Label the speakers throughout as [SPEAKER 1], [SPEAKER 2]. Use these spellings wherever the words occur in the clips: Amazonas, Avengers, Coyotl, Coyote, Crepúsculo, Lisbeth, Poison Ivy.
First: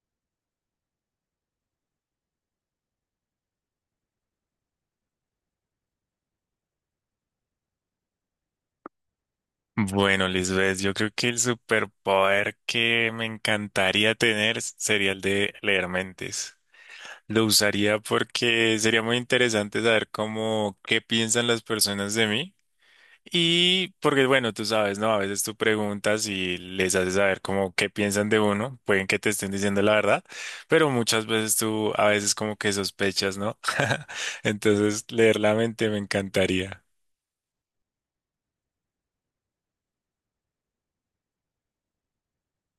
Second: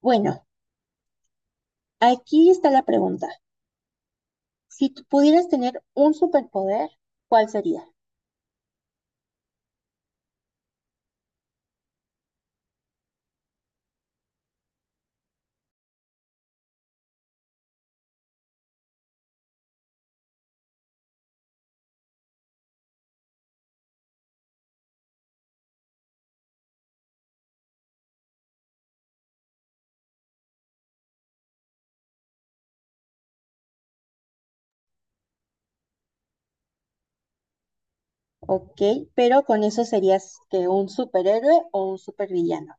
[SPEAKER 1] Bueno, aquí está la pregunta. Si tú pudieras tener un superpoder, ¿cuál sería?
[SPEAKER 2] Bueno, Lisbeth, yo creo que el superpoder que me encantaría tener sería el de leer mentes. Lo usaría porque sería muy interesante saber cómo, qué piensan las personas de mí. Y porque, bueno, tú sabes, ¿no? A veces tú preguntas y les haces saber cómo qué piensan de uno. Pueden que te estén diciendo la verdad, pero muchas veces tú a veces como que sospechas, ¿no? Entonces, leer la mente me encantaría.
[SPEAKER 1] Ok, pero con eso serías que un superhéroe o un supervillano.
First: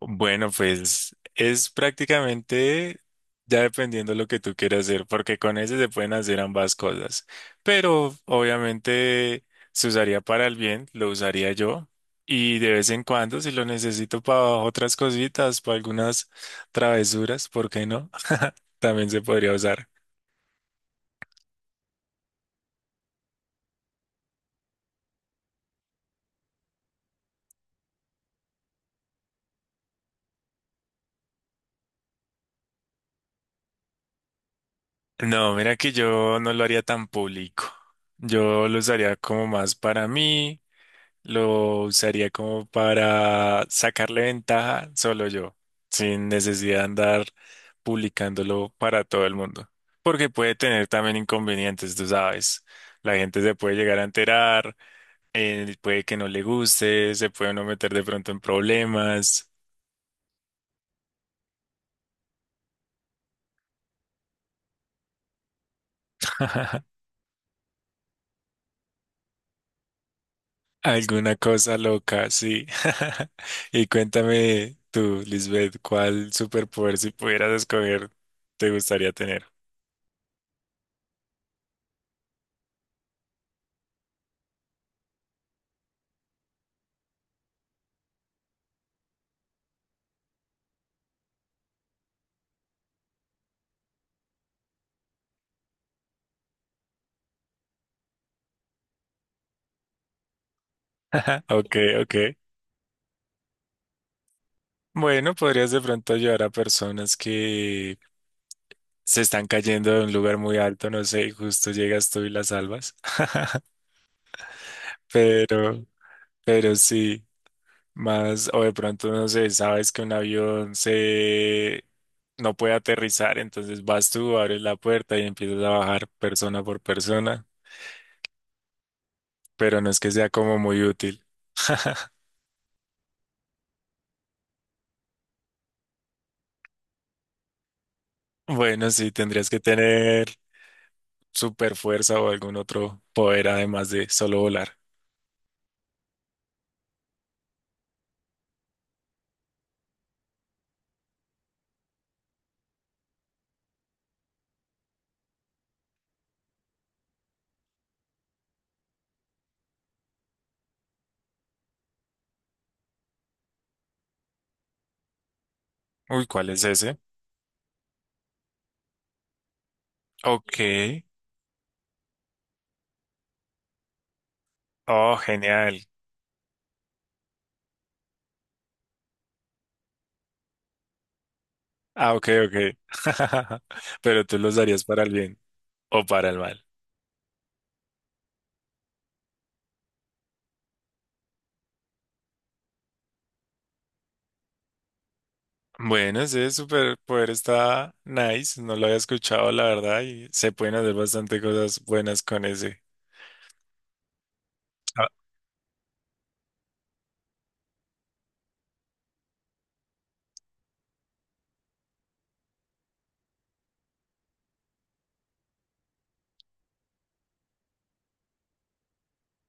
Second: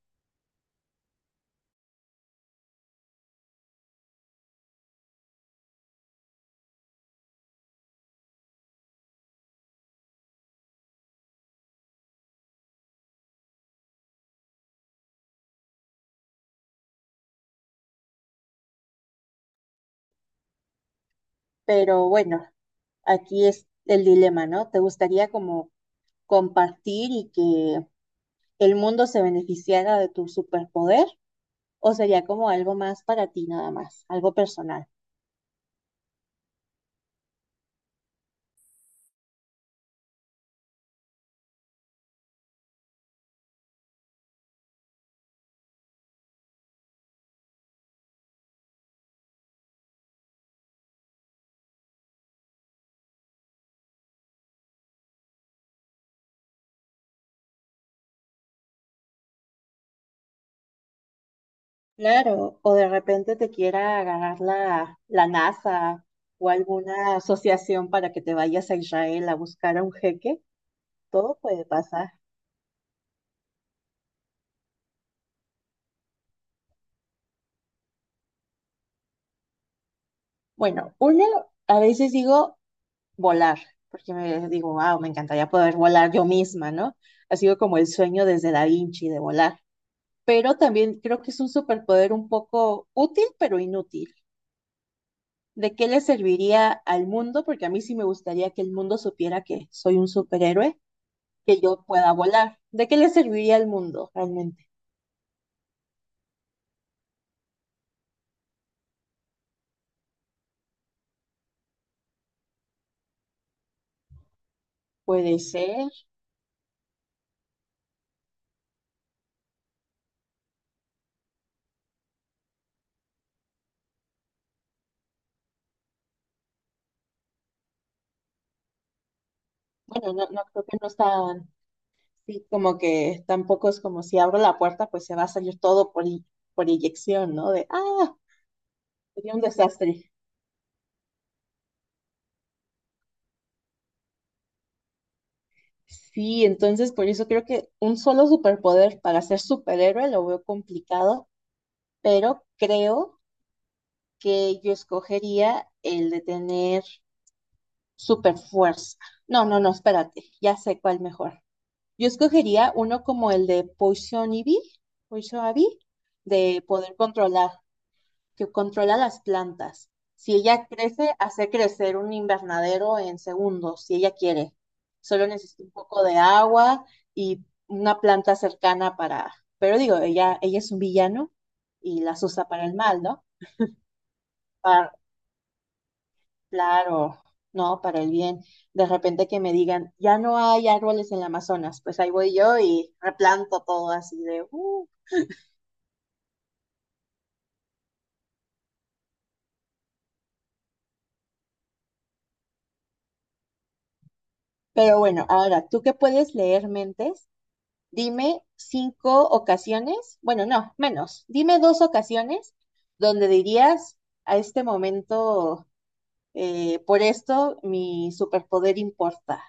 [SPEAKER 2] Bueno, pues es prácticamente ya dependiendo lo que tú quieras hacer, porque con ese se pueden hacer ambas cosas. Pero obviamente se usaría para el bien, lo usaría yo. Y de vez en cuando, si lo necesito para otras cositas, para algunas travesuras, ¿por qué no? También se podría usar.
[SPEAKER 1] Pero bueno, aquí es el dilema, ¿no? ¿Te gustaría como compartir y que el mundo se beneficiara de tu superpoder? ¿O sería como algo más para ti nada más, algo personal?
[SPEAKER 2] No, mira que yo no lo haría tan público. Yo lo usaría como más para mí. Lo usaría como para sacarle ventaja solo yo, sin necesidad de andar publicándolo para todo el mundo. Porque puede tener también inconvenientes, tú sabes. La gente se puede llegar a enterar, puede que no le guste, se puede uno meter de pronto en problemas.
[SPEAKER 1] Claro, o de repente te quiera agarrar la NASA o alguna asociación para que te vayas a Israel a buscar a un jeque,
[SPEAKER 2] Alguna
[SPEAKER 1] todo puede
[SPEAKER 2] cosa
[SPEAKER 1] pasar.
[SPEAKER 2] loca, sí. Y cuéntame tú, Lisbeth, ¿cuál superpoder si pudieras escoger te gustaría tener?
[SPEAKER 1] Bueno, uno, a veces digo volar, porque me digo, wow, me encantaría poder volar yo misma, ¿no? Ha sido como el sueño desde Da Vinci de volar, pero también creo que es un superpoder un poco útil, pero inútil. ¿De qué le serviría al mundo? Porque a mí sí me gustaría que el mundo supiera que soy un superhéroe que
[SPEAKER 2] Ok,
[SPEAKER 1] yo pueda
[SPEAKER 2] ok.
[SPEAKER 1] volar. ¿De qué le serviría al mundo realmente?
[SPEAKER 2] Bueno, podrías de pronto ayudar a personas que se están cayendo de un lugar muy alto, no sé, y justo llegas tú y las salvas.
[SPEAKER 1] Puede
[SPEAKER 2] Pero,
[SPEAKER 1] ser.
[SPEAKER 2] pero sí, más, o de pronto, no sé, sabes que un avión se no puede aterrizar, entonces vas tú, abres la puerta y empiezas a bajar persona por persona, pero no es que
[SPEAKER 1] Bueno, no,
[SPEAKER 2] sea
[SPEAKER 1] no
[SPEAKER 2] como
[SPEAKER 1] creo que
[SPEAKER 2] muy
[SPEAKER 1] no
[SPEAKER 2] útil.
[SPEAKER 1] están, sí, como que tampoco es como si abro la puerta, pues se va a salir todo por inyección, ¿no?
[SPEAKER 2] Bueno, sí,
[SPEAKER 1] Sería un
[SPEAKER 2] tendrías que
[SPEAKER 1] desastre.
[SPEAKER 2] tener super fuerza o algún otro poder además de solo volar.
[SPEAKER 1] Sí, entonces por eso creo que un solo superpoder para ser superhéroe lo veo complicado, pero creo que yo escogería el de tener super fuerza. No, no, no, espérate, ya sé cuál mejor. Yo escogería uno como el de Poison Ivy, Poison Ivy,
[SPEAKER 2] Uy, ¿cuál es
[SPEAKER 1] de poder
[SPEAKER 2] ese?
[SPEAKER 1] controlar, que controla las plantas. Si
[SPEAKER 2] Ok.
[SPEAKER 1] ella crece, hace crecer un invernadero en segundos, si ella quiere.
[SPEAKER 2] Oh,
[SPEAKER 1] Solo necesita un
[SPEAKER 2] genial.
[SPEAKER 1] poco de agua y una planta cercana para, pero digo, ella es un villano y
[SPEAKER 2] Ah,
[SPEAKER 1] las
[SPEAKER 2] ok,
[SPEAKER 1] usa para el
[SPEAKER 2] ok.
[SPEAKER 1] mal, ¿no?
[SPEAKER 2] Pero tú los darías
[SPEAKER 1] Para,
[SPEAKER 2] para el bien o para el mal.
[SPEAKER 1] claro, no, para el bien. De repente que me digan, ya no hay árboles en el Amazonas, pues ahí voy yo y replanto todo así de,
[SPEAKER 2] Bueno, ese superpoder está nice. No lo había escuchado, la verdad, y se pueden hacer bastante cosas buenas con ese.
[SPEAKER 1] pero bueno, ahora tú que puedes leer mentes, dime cinco ocasiones, bueno, no, menos, dime dos ocasiones donde dirías a este momento, por esto mi superpoder importa.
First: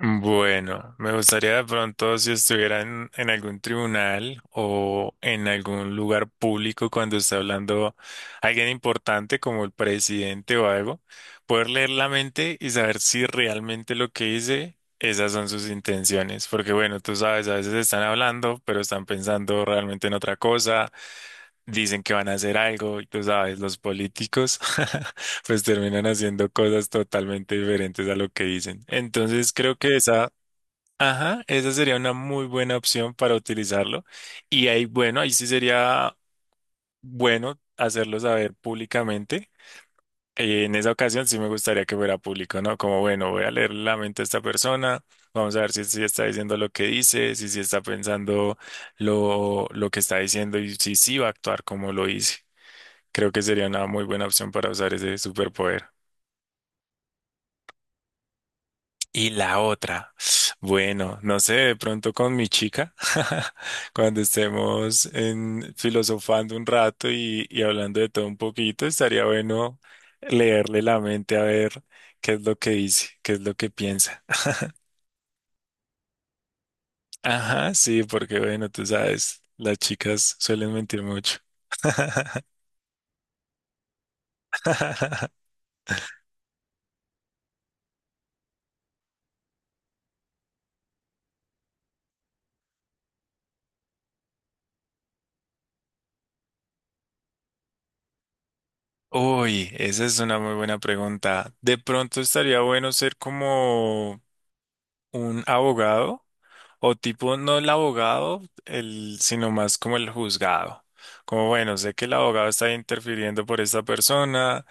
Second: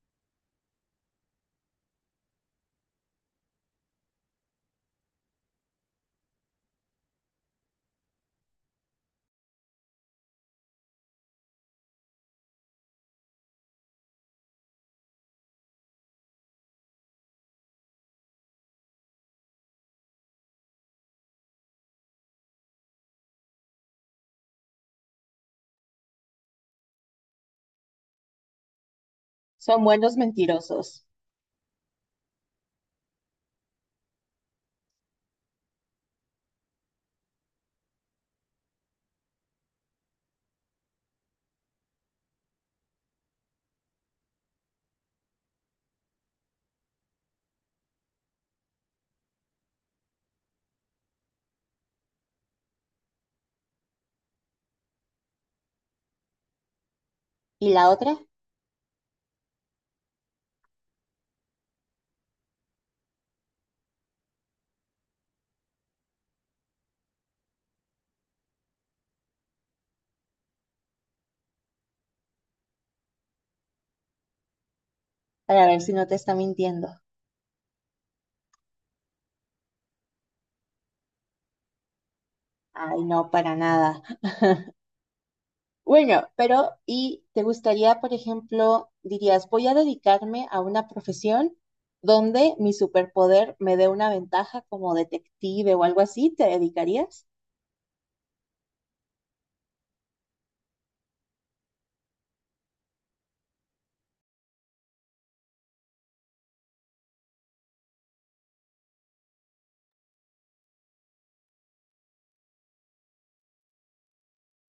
[SPEAKER 2] Bueno, me gustaría de pronto si estuvieran en algún tribunal o en algún lugar público cuando está hablando alguien importante como el presidente o algo, poder leer la mente y saber si realmente lo que dice, esas son sus intenciones. Porque bueno, tú sabes, a veces están hablando, pero están pensando realmente en otra cosa, dicen que van a hacer algo y tú sabes, los políticos. Pues terminan haciendo cosas totalmente diferentes a lo que dicen. Entonces creo
[SPEAKER 1] Son
[SPEAKER 2] que
[SPEAKER 1] buenos
[SPEAKER 2] esa.
[SPEAKER 1] mentirosos.
[SPEAKER 2] Ajá, esa sería una muy buena opción para utilizarlo. Y ahí, bueno, ahí sí sería bueno hacerlo saber públicamente. En esa ocasión sí me gustaría que fuera público, ¿no? Como, bueno, voy a leer la mente de esta persona, vamos a ver si está diciendo lo que dice, si está pensando lo que está diciendo y si sí va a actuar como lo dice. Creo que sería una muy buena opción para usar ese superpoder.
[SPEAKER 1] ¿Y la otra?
[SPEAKER 2] Y la otra, bueno, no sé, de pronto con mi chica, cuando estemos en, filosofando un rato y hablando de todo un poquito, estaría bueno leerle la mente a ver qué es lo que dice, qué es lo que piensa.
[SPEAKER 1] Para ver si no te está mintiendo.
[SPEAKER 2] Ajá, sí, porque bueno, tú sabes, las chicas suelen mentir mucho.
[SPEAKER 1] Ay, no, para nada. Bueno, pero ¿y te gustaría, por ejemplo, dirías, voy a dedicarme a una profesión donde mi superpoder me dé una ventaja como detective o algo así? ¿Te dedicarías?
[SPEAKER 2] Uy, esa es una muy buena pregunta. De pronto estaría bueno ser como un abogado. O tipo, no el abogado, el, sino más como el juzgado. Como, bueno, sé que el abogado está interfiriendo por esta persona,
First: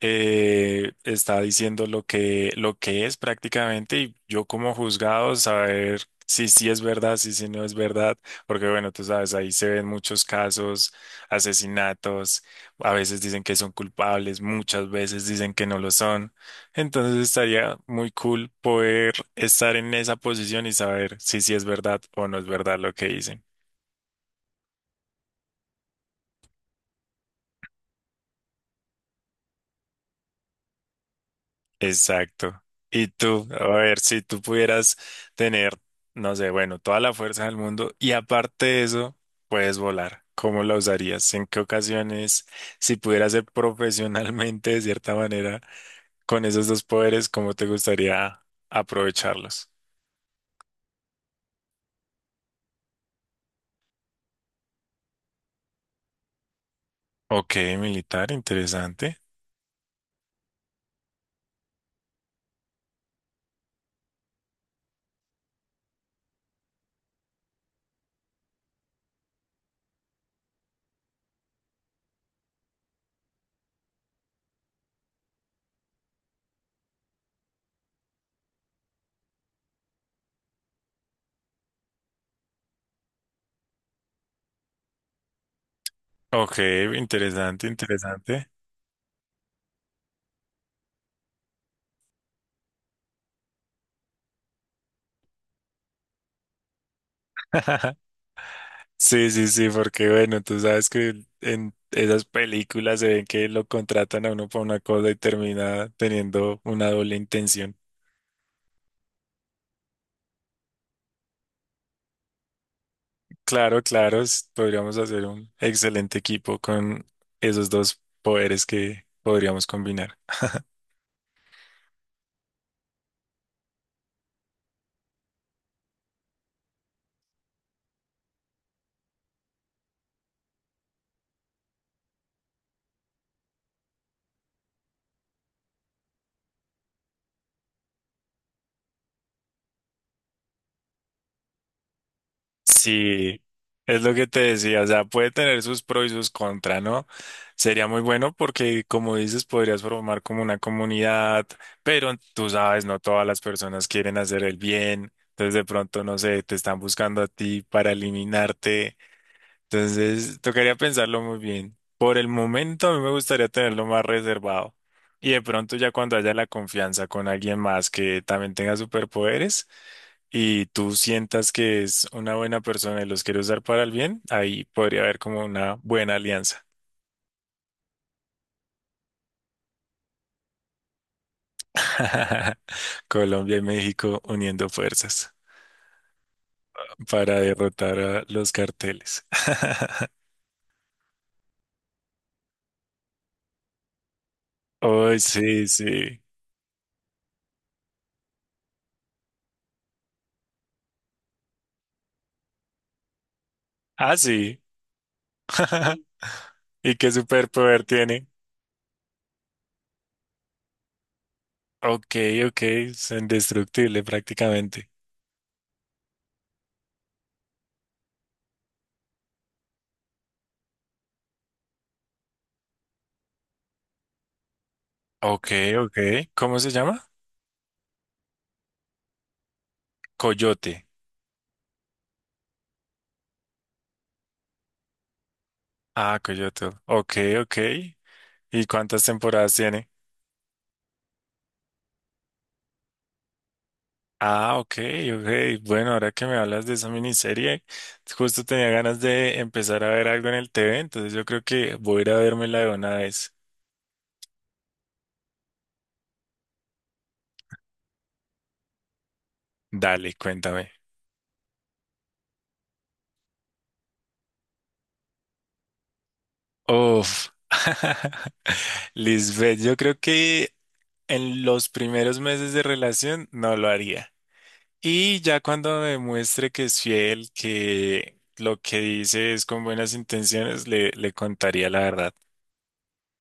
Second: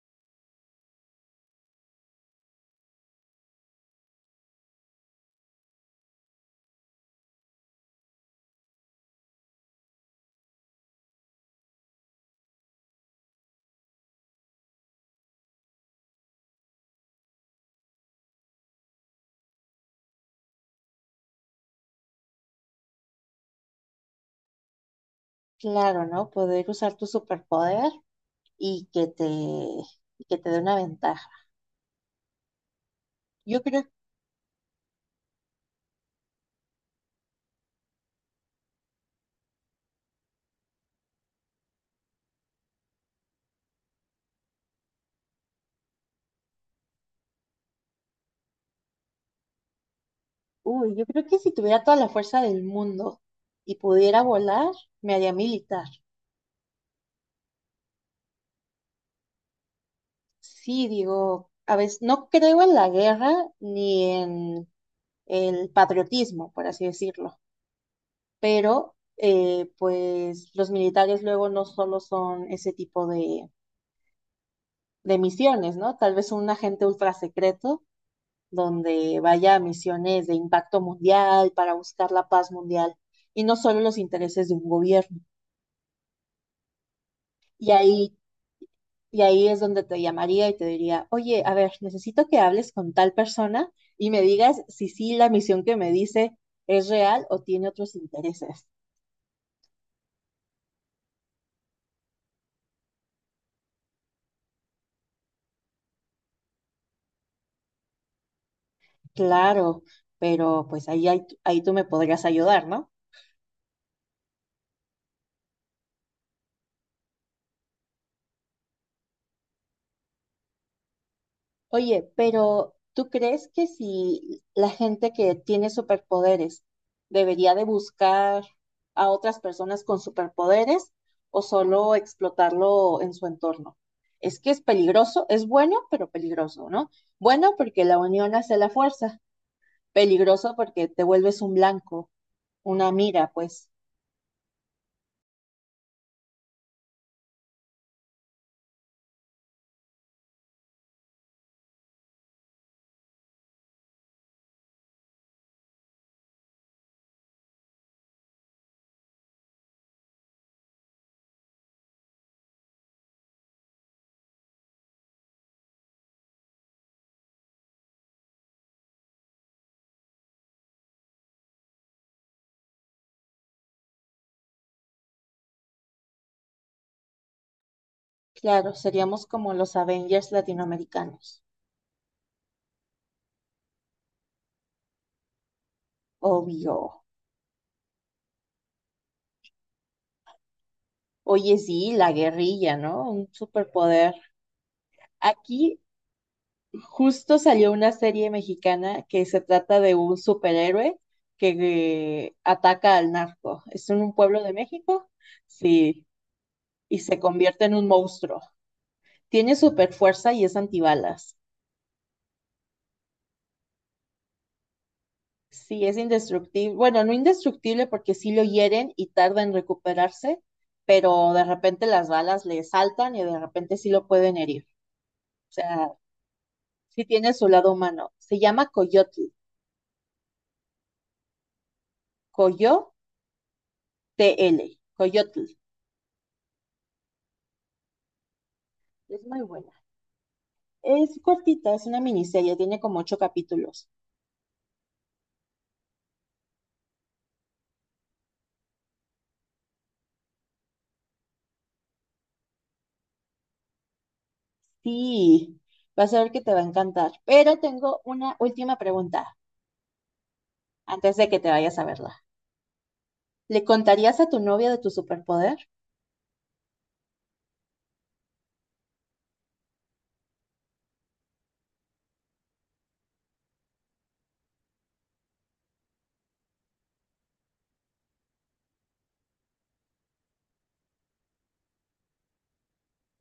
[SPEAKER 2] está diciendo lo que es prácticamente, y yo como juzgado saber si sí es verdad, si sí no es verdad, porque bueno, tú sabes, ahí se ven muchos casos, asesinatos, a veces dicen que son culpables, muchas veces dicen que no lo son. Entonces estaría muy cool poder estar en esa posición y saber si sí es verdad o no es verdad lo que dicen.
[SPEAKER 1] Claro, ¿no? Poder usar tu superpoder y que te dé una ventaja.
[SPEAKER 2] Exacto. Y tú,
[SPEAKER 1] Yo
[SPEAKER 2] a
[SPEAKER 1] creo,
[SPEAKER 2] ver, si tú pudieras tener, no sé, bueno, toda la fuerza del mundo y aparte de eso, puedes volar. ¿Cómo la usarías? ¿En qué ocasiones? Si pudieras ser profesionalmente de cierta manera con esos dos poderes, ¿cómo te gustaría aprovecharlos?
[SPEAKER 1] Uy, yo creo que si tuviera toda la fuerza del mundo y pudiera volar, me haría militar.
[SPEAKER 2] Ok, militar, interesante.
[SPEAKER 1] Sí, digo, a veces no creo en la guerra ni en el patriotismo, por así decirlo. Pero pues los militares luego no solo son ese tipo de misiones, ¿no? Tal vez un agente ultra secreto donde vaya a misiones de impacto mundial para buscar la paz mundial y no solo los intereses de un gobierno.
[SPEAKER 2] Ok, interesante,
[SPEAKER 1] Y ahí,
[SPEAKER 2] interesante.
[SPEAKER 1] y ahí es donde te llamaría y te diría, oye, a ver, necesito que hables con tal persona y me digas si sí la misión que me dice es real o tiene otros intereses.
[SPEAKER 2] Sí, sí, sí, porque bueno, tú sabes que en esas películas se ven que lo contratan a uno para una cosa y termina teniendo una doble intención.
[SPEAKER 1] Claro, pero pues ahí tú me podrías ayudar, ¿no?
[SPEAKER 2] Claro, claro, s- podríamos hacer un excelente equipo con esos dos poderes que podríamos combinar.
[SPEAKER 1] Oye, pero ¿tú crees que si la gente que tiene superpoderes debería de buscar a otras personas con superpoderes o solo explotarlo en su entorno? Es que es peligroso, es bueno, pero peligroso, ¿no? Bueno porque la unión hace la fuerza, peligroso porque te vuelves un blanco, una mira,
[SPEAKER 2] Sí,
[SPEAKER 1] pues
[SPEAKER 2] es lo que te decía, o sea, puede tener sus pros y sus contras, ¿no? Sería muy bueno porque, como dices, podrías formar como una comunidad, pero tú sabes, no todas las personas quieren hacer el bien, entonces de pronto, no sé, te están buscando a ti para eliminarte. Entonces, tocaría pensarlo muy bien. Por el momento, a mí me gustaría tenerlo más reservado. Y de pronto, ya cuando haya la confianza con alguien más que también tenga superpoderes y tú sientas que es una buena persona y los quiere usar para el bien, ahí podría haber como una buena alianza.
[SPEAKER 1] claro, seríamos como los Avengers latinoamericanos,
[SPEAKER 2] Colombia y México uniendo fuerzas
[SPEAKER 1] obvio.
[SPEAKER 2] para derrotar a los carteles.
[SPEAKER 1] Oye, sí, la guerrilla, ¿no? Un superpoder.
[SPEAKER 2] Oh, sí,
[SPEAKER 1] Aquí
[SPEAKER 2] sí.
[SPEAKER 1] justo salió una serie mexicana que se trata de un superhéroe que ataca al narco. Es en un
[SPEAKER 2] Ah,
[SPEAKER 1] pueblo de
[SPEAKER 2] sí.
[SPEAKER 1] México, sí,
[SPEAKER 2] ¿Y
[SPEAKER 1] y
[SPEAKER 2] qué
[SPEAKER 1] se convierte en
[SPEAKER 2] superpoder
[SPEAKER 1] un
[SPEAKER 2] tiene?
[SPEAKER 1] monstruo. Tiene super fuerza y es antibalas.
[SPEAKER 2] Ok, ok, es indestructible prácticamente.
[SPEAKER 1] Sí, es indestructible. Bueno, no indestructible porque sí lo hieren y tarda en recuperarse, pero de repente las balas le saltan y de repente sí lo pueden herir.
[SPEAKER 2] Ok,
[SPEAKER 1] O sea,
[SPEAKER 2] ok. ¿Cómo se
[SPEAKER 1] sí
[SPEAKER 2] llama?
[SPEAKER 1] tiene su lado humano. Se llama Coyotl,
[SPEAKER 2] Coyote.
[SPEAKER 1] Coyotl, Coyotl.
[SPEAKER 2] Ah, Coyote. Ok, ok. ¿Y cuántas
[SPEAKER 1] Es muy
[SPEAKER 2] temporadas
[SPEAKER 1] buena.
[SPEAKER 2] tiene?
[SPEAKER 1] Es cortita, es una miniserie, tiene como ocho capítulos.
[SPEAKER 2] Ah, ok, ok. Bueno, ahora que me hablas de esa miniserie, justo tenía ganas de empezar a ver algo en el TV, entonces yo creo que voy a ir a vérmela de una vez.
[SPEAKER 1] Sí, vas a ver que te va a encantar. Pero tengo una última pregunta
[SPEAKER 2] Dale, cuéntame.
[SPEAKER 1] antes de que te vayas a verla. ¿Le contarías a tu novia de tu superpoder?
[SPEAKER 2] Uf. Lisbeth, yo creo que en los primeros meses de relación no lo haría. Y ya cuando demuestre que es fiel, que lo que dice es con buenas intenciones, le contaría la verdad.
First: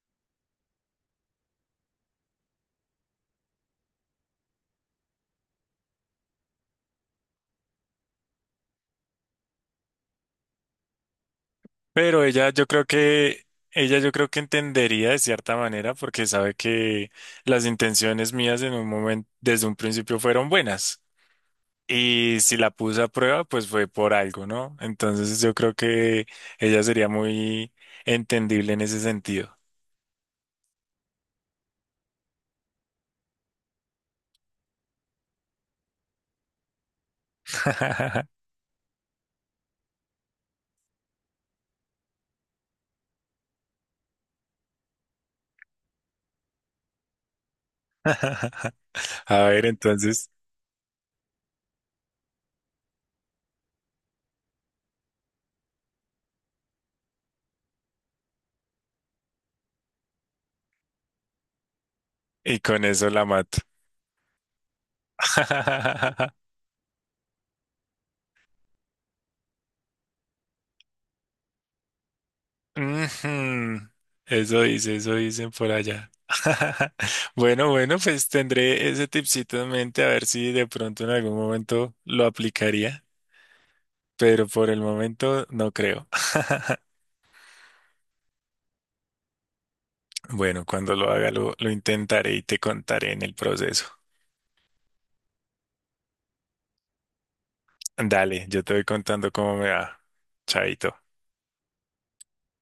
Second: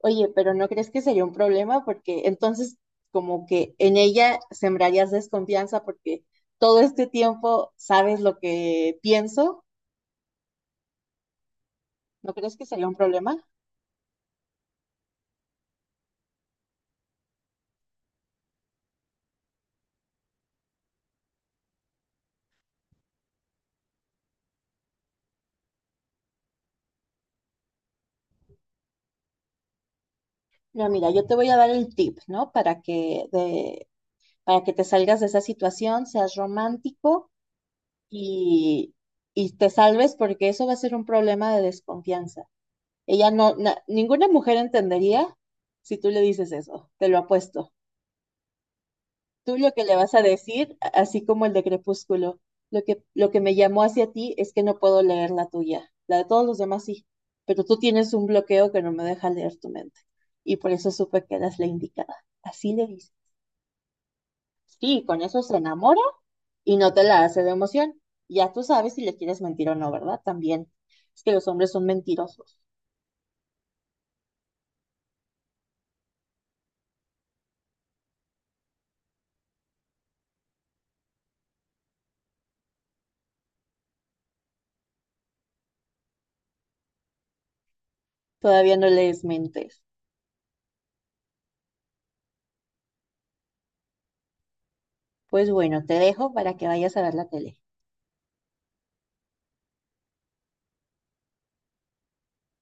[SPEAKER 1] Oye, pero ¿no crees que sería un problema? Porque entonces como que en ella sembrarías desconfianza porque todo este tiempo sabes lo que pienso.
[SPEAKER 2] Pero
[SPEAKER 1] ¿No
[SPEAKER 2] ella,
[SPEAKER 1] crees
[SPEAKER 2] yo
[SPEAKER 1] que
[SPEAKER 2] creo
[SPEAKER 1] sería un problema?
[SPEAKER 2] que, ella yo creo que entendería de cierta manera porque sabe que las intenciones mías en un momento, desde un principio fueron buenas. Y si la puse a prueba, pues fue por algo, ¿no? Entonces yo creo que ella sería muy entendible en ese sentido.
[SPEAKER 1] Pero mira, yo te voy a dar el tip, ¿no? Para que, para que te salgas de esa situación, seas romántico y, y te salves, porque eso va a ser un problema de desconfianza. Ella no, ninguna mujer entendería si tú le dices eso, te lo apuesto.
[SPEAKER 2] A
[SPEAKER 1] Tú
[SPEAKER 2] ver,
[SPEAKER 1] lo que le vas a
[SPEAKER 2] entonces,
[SPEAKER 1] decir, así como el de Crepúsculo, lo que me llamó hacia ti es que no puedo leer la tuya, la de todos los demás sí, pero tú tienes un bloqueo que no me deja leer tu mente. Y por eso supe que eras la indicada.
[SPEAKER 2] y
[SPEAKER 1] Así
[SPEAKER 2] con
[SPEAKER 1] le
[SPEAKER 2] eso
[SPEAKER 1] dices.
[SPEAKER 2] la mato.
[SPEAKER 1] Sí, con eso se enamora y no te la hace de emoción. Ya tú sabes si le quieres mentir o no, ¿verdad? También. Es que los hombres son mentirosos.
[SPEAKER 2] Ujú. Eso dice, eso dicen por allá. Bueno, bueno, pues tendré ese tipcito en mente a ver si de pronto en algún momento lo aplicaría, pero por el momento no creo.
[SPEAKER 1] Todavía no les mentes.
[SPEAKER 2] Bueno, cuando lo haga lo intentaré y te contaré en el proceso.
[SPEAKER 1] Pues bueno, te dejo para que vayas a ver la tele.
[SPEAKER 2] Dale, yo te voy contando cómo me va. Chaito.